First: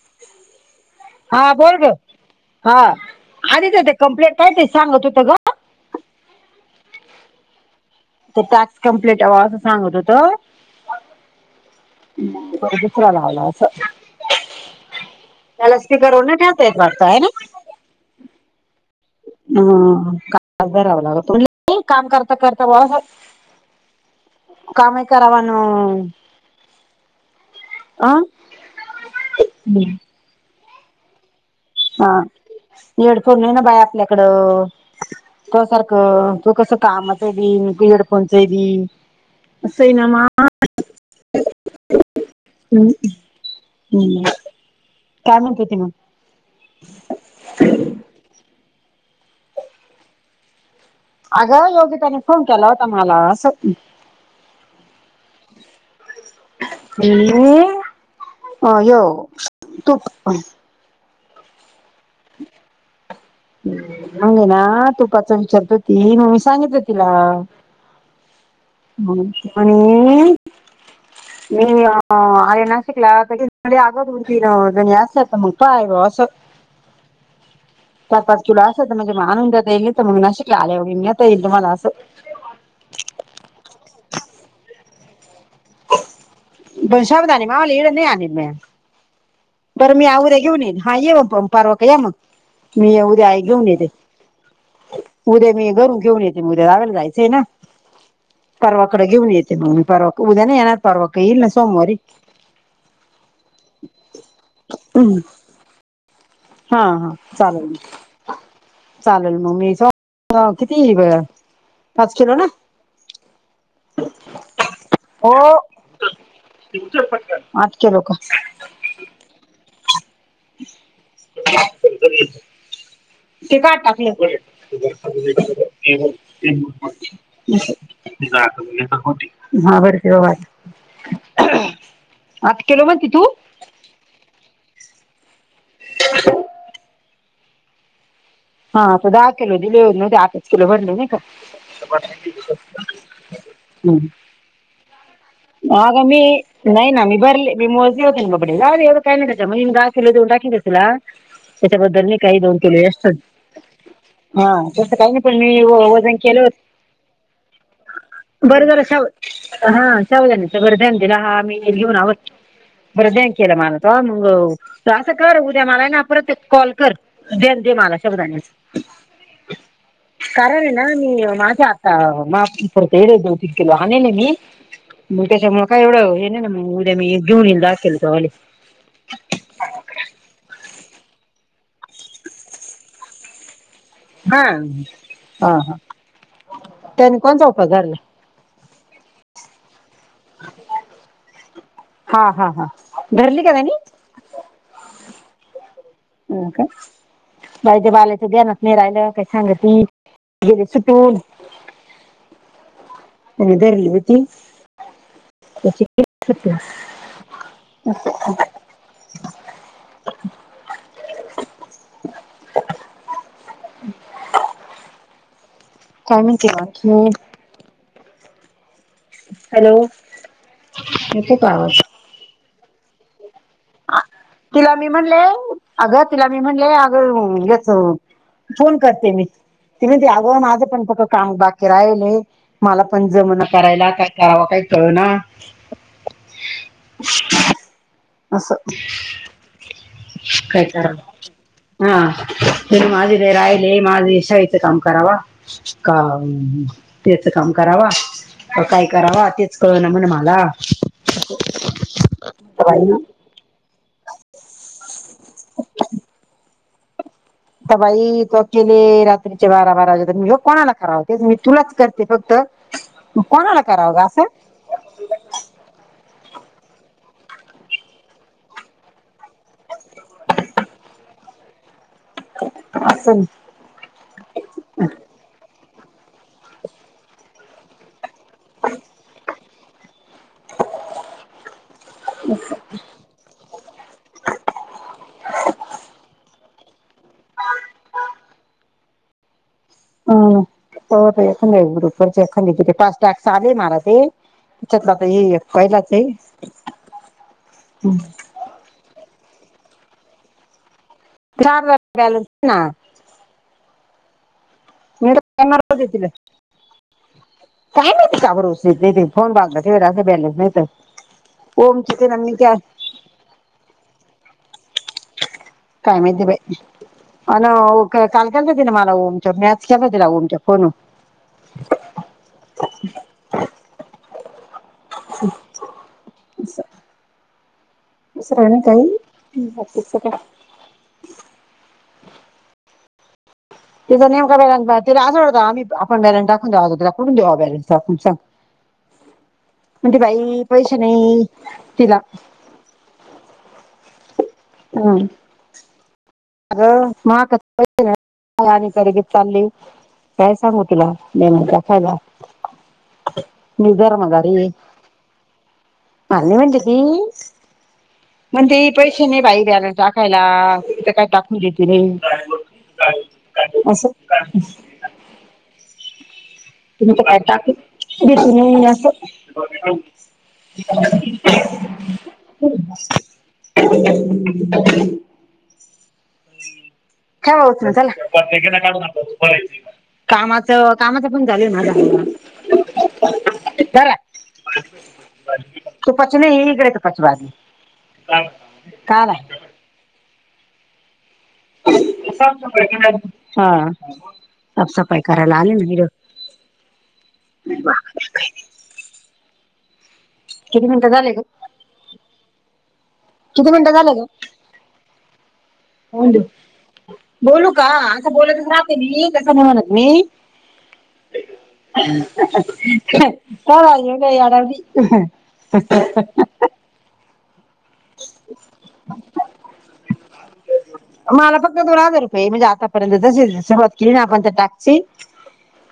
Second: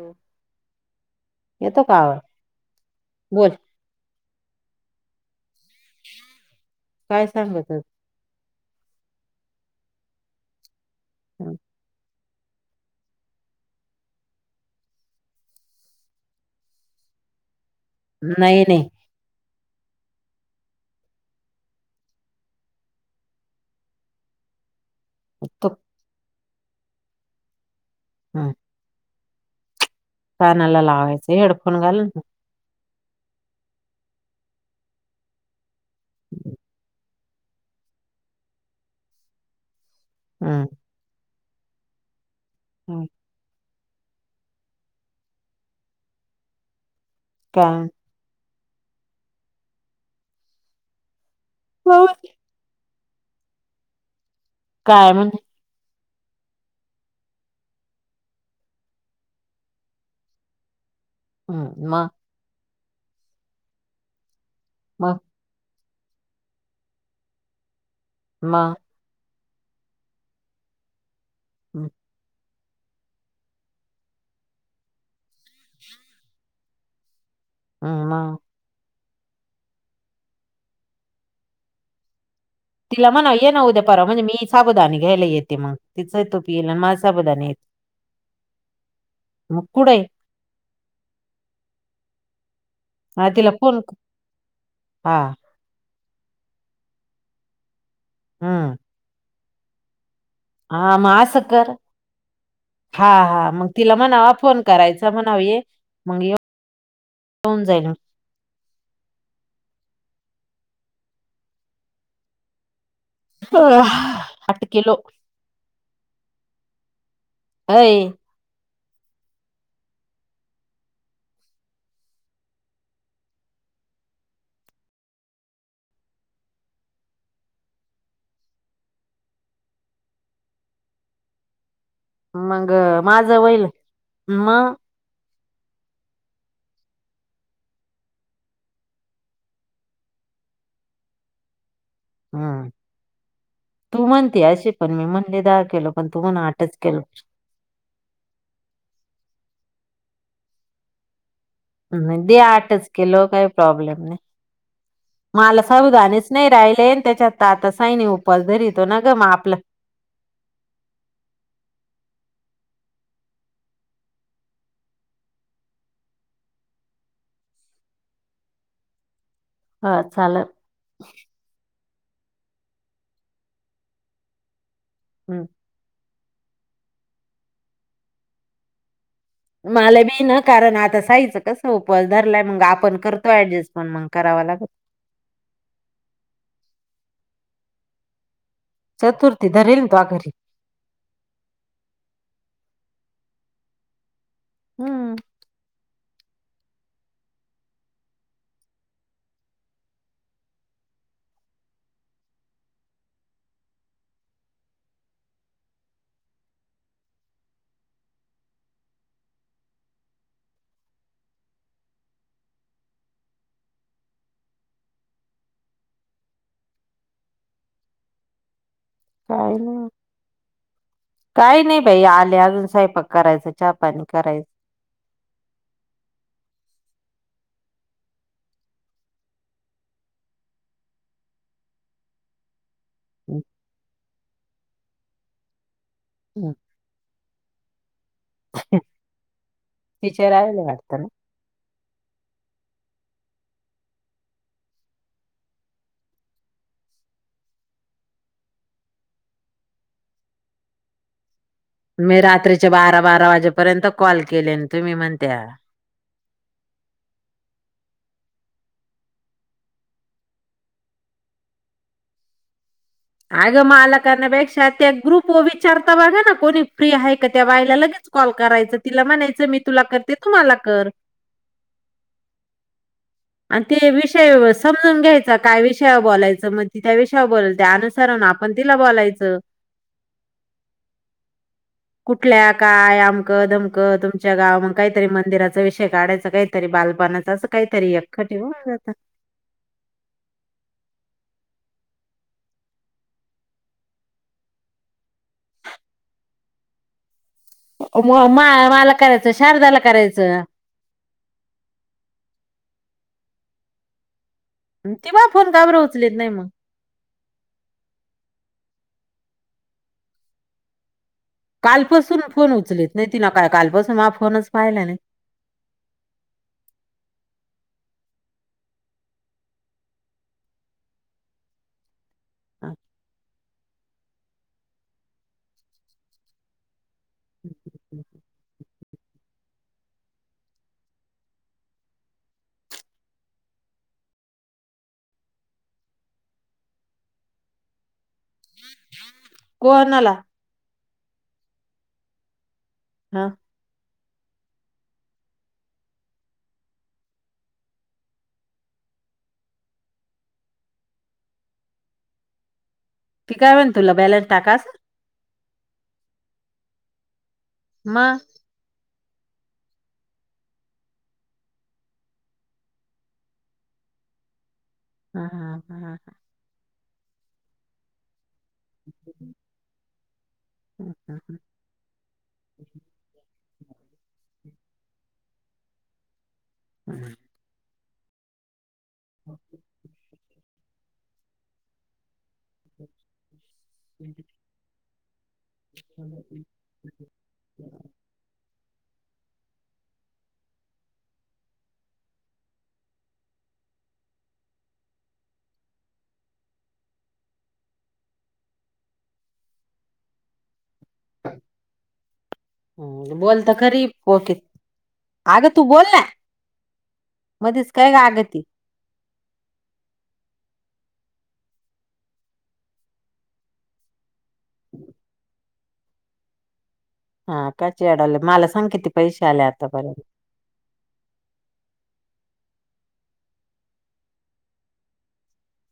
Hello. हा बोर येतो ग का आवाज हा बोल आधच ते कंप्लेंट काय सांगत होत ग काय सांगत तर टॅक्स कम्प्लीट हवा असं सांगत होत हम दुसरा लावला असं त्या लस करना ठेवता येत वाटत आहे ना नाही नाही हा कावं लागत काम करता करता ब काम करावन तो अ हम्म कानाला लावायच हेडफोन घाल ना हेडफोन आहे ना बाई आपल्याकडं त सारखं तू कस काम हड पोंचरी अस सनामा हम्म हम् ह् काय म्हणतती मग का अगं योगी त्याने फोन केला होता मला काय म्हण ह अ ये तूप हम् मा अगे ना तू मग काचा विचारतो ती मी सांगितलं तिला मग म म हं, अर ना ला आगो उटन जास्त असत मु का आहेग असस हं, तर मग परचू ला स म्हणजे माणून जातईल तर मग नाशिकला आलेवता येईल तु म्हाला असं तिला म्हणा ये ना उद्या पर्वा म्हणजे मी साबुदाणे घ्यायला येते मग तिच येल माझ पण बधान शाबुदाणे येत मावाला इकडं नाही आणील म्या बरं मी आव्या घेऊन येईन हा येव प पारवा का या मग मी हा उद्याई तिला घेऊन फोन येते क- हा उद्या मी घरू घेऊन येते्या जाग्याला जायचंय ना हम्म परवाकडे घेऊन येते मग मी परवा उद्या नाही येणार हा परवा मग का अस येईल ना कर सोमवारी हा हा मग तिला मणावा फोन करायच हम्म म्हण ह मग हा हा येऊन चालेल जाईल चालेल मग मी ह किती पाच किलो ना आठ किलो अटके लो अय का ते काट टाकलं तर हो हा [inaudible] वाट मग माझ वईल मग हा असता दहा किलो दिले होन ते आठच किलो भरले नाही का हम्म तू हम् म्हणते अशी पण मी म्हणले दहा किलो आग पण मी तू म्हण आठच नाही किलो ना मी बरली मी मजी होत बा काय न म्हणजे मी दहा किलो देऊन टाकीला त्याच्याबद्दल म हम्म, दे काही दोन आठच किलोत किलो काही प्रॉब्लेम नाही हा तसं काही नाही पण मी मला वजन साबुदाणेच केलं नाही होत राहिले आणि त्याच्यात आता साईनी उपवास बरं धरीतो जरशा ना हो ग मग आपलं हा सावजणच गरज दिला हा आम्ही घेऊन आवडतो बरं दे केलं मला त मग असं कर उद्या मला ना परत कॉल कर द्या मला शब्द हा चालल कारण आहे ना मी माझ्या अ मात एढ दोन तीन किलोा मी मग त्याच्यामुळे काय एवढं नम उद्या म जुनल हाकल कावाली मला बी ना कारण आता सायचं कस उपवास धरलाय मग आपण करतोय ऍडजस्ट पण मग हा करावा लागत हा ह त्यानी कोणचा उपायगला चतुर्थी धरल हा हा हाभधरली कानी हम्म हो का बाई ते बालाचं ध्यानात नाही राहिलं काही सांग त गेले सुटून आणि धरले होते त्याची गेली सुटून अच्छा अच्छा काय नाही केवा म काही नाही येतो का काही नाही आवाज बाई आले अजून साहेपाक करायच तिला मी म्हणले अगं तिला मी म्हणलेय अगं घच फोन करते मी त म्हती अगोून आज पण फक् काम बाकी राहिले मला पण जम ना करायचं करायला काय करावं काही कळू ना हम् अससं तिचर आला वाटत ना हा माझी ब राहिले माझ इशा येत काम करावा का त्याच काम करावा व काय करावा तेच कळ ना म्हणे मला म रात्रीच्या बाई बारा बारा वाजेपर्यंत कॉल केले तुम्ही म्हण त्या आ बाई तो केले रात्रीच्या बारा बारा वाजे तर मी कोणाला करावते मी तुलाच करते फक्त आग कोणाला करावं ग मालकन असं बेक्षात ग्रुप विचारतावग ना कोणी फ्री आहे का त्या वायला लगेच कॉल करायचं तिला म्हणायचं मी तुला करते तुम्हाला कर ह आणि ते विषय समजून घ्यायचा काय विषय बोलायचं मग ति त्या विषयवर बोलाल त्यानुसार आपण तिला बोलायचं कुठल्या काय आमक दधमक तुमच्या गावा मग काहीतरी मंदिराचा विषय काढायचं काही तरी बालपणाच अस काहीतरी एखखं ठेव ज हम हो एखा बरोपरचे एखंदी तिथे पाच टाक चाले मारा ते त्याच्यातलाता पहिलाच म मा मला करायचं शारदाला करायचं च ना ती बा फोन का मीणारज बरं येतील उचलीत नाही मग काय काब रज येतील फोन पागता बॅलेस नाही तर ओमचे ते ना कालपासून मी फोन त्या उचलत नाही ति ना काय कालपासून ह फोनच पाहिला नाही काय माहिती बा अ काल केलं तिला मला मच मॅच केला तिला ओमच्या कोण [inaudible] हा. च [unintelligible] दुसराण काहीकी का [unintelligible] तिचा नेमका बॅलन्स नाय, तिला असं वाटतं आपण बॅलन्स टाकून द्यावा, तिला कुठून द्यावा बॅलन्स टाकून. म्हणते कोणाला बाई, पैसे नाही तिला. हा. हम. आ महा क [unintelligible] का आणि करगी चालली काय सांगू तुला नेमचा फायदा [unintelligible] ती काय म्हण तुला बॅलन्स मीदर्मागारी टाका असं मल्ली म्हणजे ती [unintelligible] मग म्हणते पैसे नाही बॅलन्स टाकायला. त्याच्या पायी टाकवून देते मी. असं. हा, हा, हा, हा, हा तुम्ही तर काय टाक त तु्ही हम्म, हो [inaudible] खव होत ना चला त काढ कामाच कामाच पण झाले ना आ [unintelligible] जरा तू पच नाही हगडे त पच वाज [unintelligible] काला. हा. साफ सफाई करायला आले ना, हिकडं नाही बा किती मिनटं झाले ग? हम् बोल किती तर मिनिटं खरी, झाले ग ओक अग तू बोल ना. होऊन देऊ. बोलू का? मध्येच काय ग असं अगं ती बोलातच राहते मी, तसं म्हणूनच मी तर आईऊ नाही आडी [unintelligible] ह [unintelligible] हा काचे यायला लागले, मला सांग कती पैसे आले आतापर्यंत? मला फक्त दोन हजार रुपये म्हणजे, आतापर्यंत जशी सुरवात केली ना आपण त्या टास्कची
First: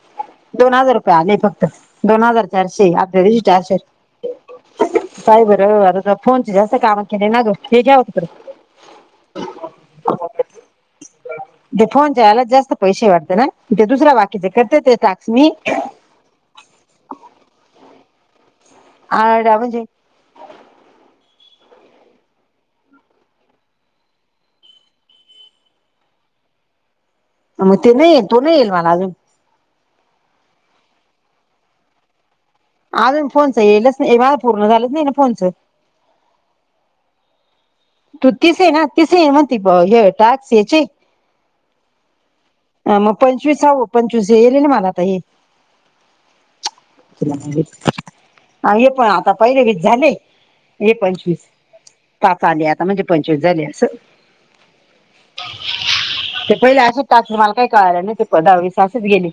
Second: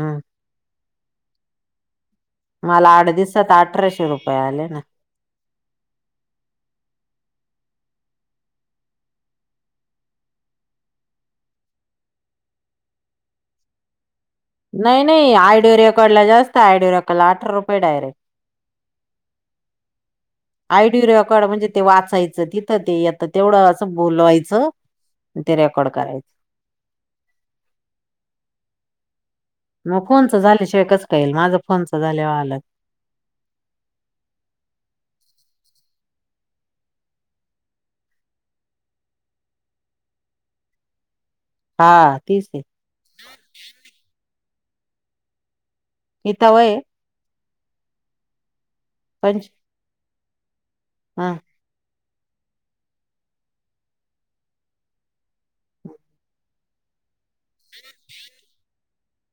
हम. दोन हजार रुपये आले फक्त दोन हजार मला चारशे आठ आपल्या दि दिवसात चारशे अठराशे रुपये आले ना ब [unintelligible] आता तर फोनचे जास्त काम केले नाग ग, हे घ्या हो तिकडं. ते फोनच्याला जास्त पैसे वाटत ना? ते दुसरा बाक्य नाही, नाही, ऑडिओ रेकॉर्डिंग जास्त, ऑडिओ रेकॉर्डला अठरा रुपये डायरेक्ट. आड म्हणजे? आयडी रेकॉर्ड म्हणजे ते वाचायचं, तिथं ते येतं तेवढं असं बोलवायचं ते रेकॉर्ड करायचं. मग ते नाही, येईल तो नाही येईल मला अजून. मग फोनच झाल्याशिवाय कस काय येईल, माझं फोनच झाल्यावर आल. अजून फोनच येईल, माझं पूर्ण झालंच नाही ना फोनच. तू तिस आहे, ना तिस म्हणती हे टॅक्स याचे. हा. तीच आहे अ मग पंचवीस हवं, पंचवीस हे येले ना मला आता हे. येतोय [unintelligible] ये पण आता पंच पहिले वीस झाले. हे हा पंचवीस, पाच आले आता म्हणजे पंचवीस झाले असं [inaudible] ते पहिले असेच ताासत मला काही कळालं नाही ते प दहावीसेच गेले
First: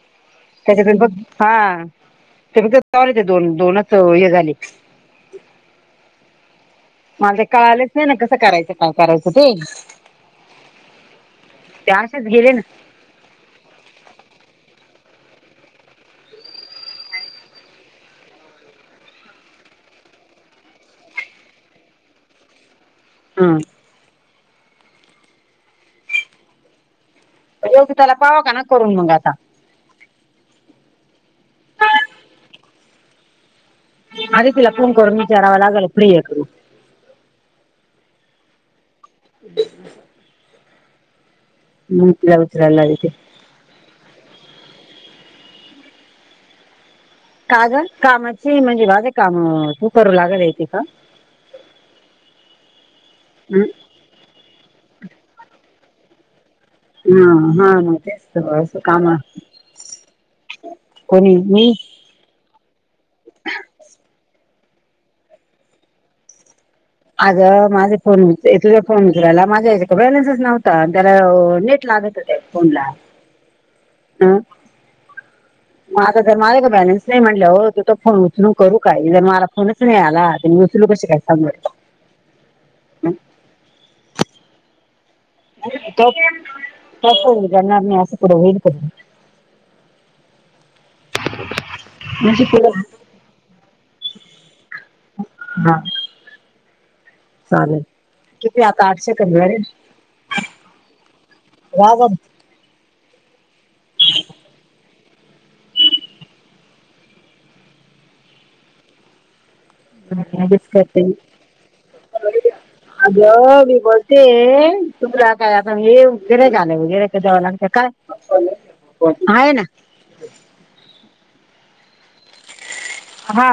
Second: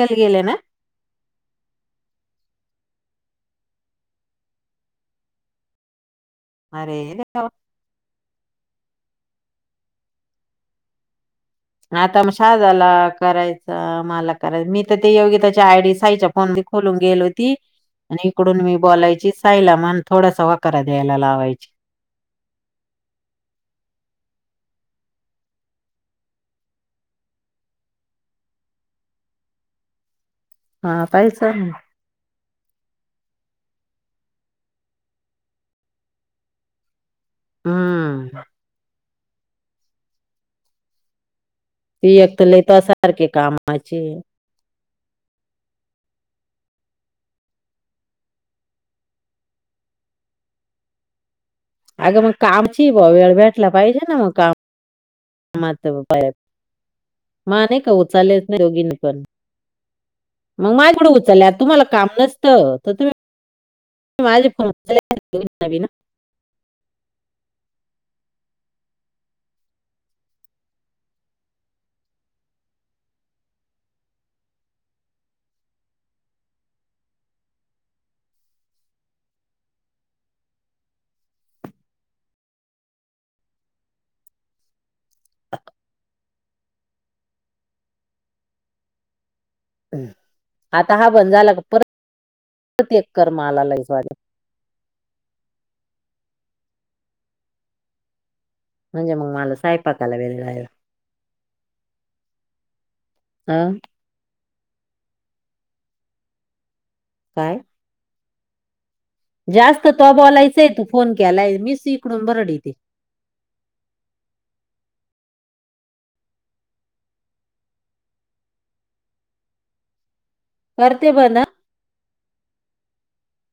हेल् गेले ना त्याच्या हा तेघ वले ते दोन दोनच हे झाले अरे मला ते देवा कळालेच नाही ना कसं करायचं काय करायचं ते ते आता असेच मग गेले ना शहाजाला करायचं मला करायच मी ते योगी त्याच्या आयडी साईच्या फोन म खोलून गेल होती आणि इकडून मी बोलायची साईला म्हण थोडासा वक द्यायला लावायची हम योगी त्याला पाव का ना करून मग आता हा काहीच आधी तिला फोन करुन विचारावं लागेल हम्म हम् त एकत लता विचारायला येते सारखे कामाचे [unintelligible] का ग कामाची म्हणजे, माझं काम तू करू लागल येते का? अगं मग कामची, ब वेळ हं? भेटला पाहिजे ना मग काम म हा मा हा नाही का मग उ तेच चालेच तर, नाही असं दोघीनी काम पण [unintelligible] मग माझ्याकडं कोणी उचलले, मी तुम्हाला काम नसतं तर तुम्ही माझे फोन वी ना आग माझे फोनच तुझा फोन विचरायला माझ्या याच्या बॅलन्सच नव्हता त्याला नेट गत हो फोनला अम ग आता तर मला का बॅलेन्स नाही म्हटलं हो तू त फोन उचलून करू काय जर मला फोनच नाही आला ल क काय सांग तप जणारार नाही हस कड हड क हम् आता हा बण झाला का परत म्हणजे पुढं परत एक कर मला लच वाज हा चालेल किती आता आठशे म्हणजे मग मला कर स्वयंपाकाला वेळ लागला राबा हम ह काय जास्त तो बलायचंय लगेच तू करते फोन केलाय मीस इकडून बरड येते अग मी बोलते तुरा काय हे फिराय आलं वगैरेक दव लागत काय आहे ना करते बना हा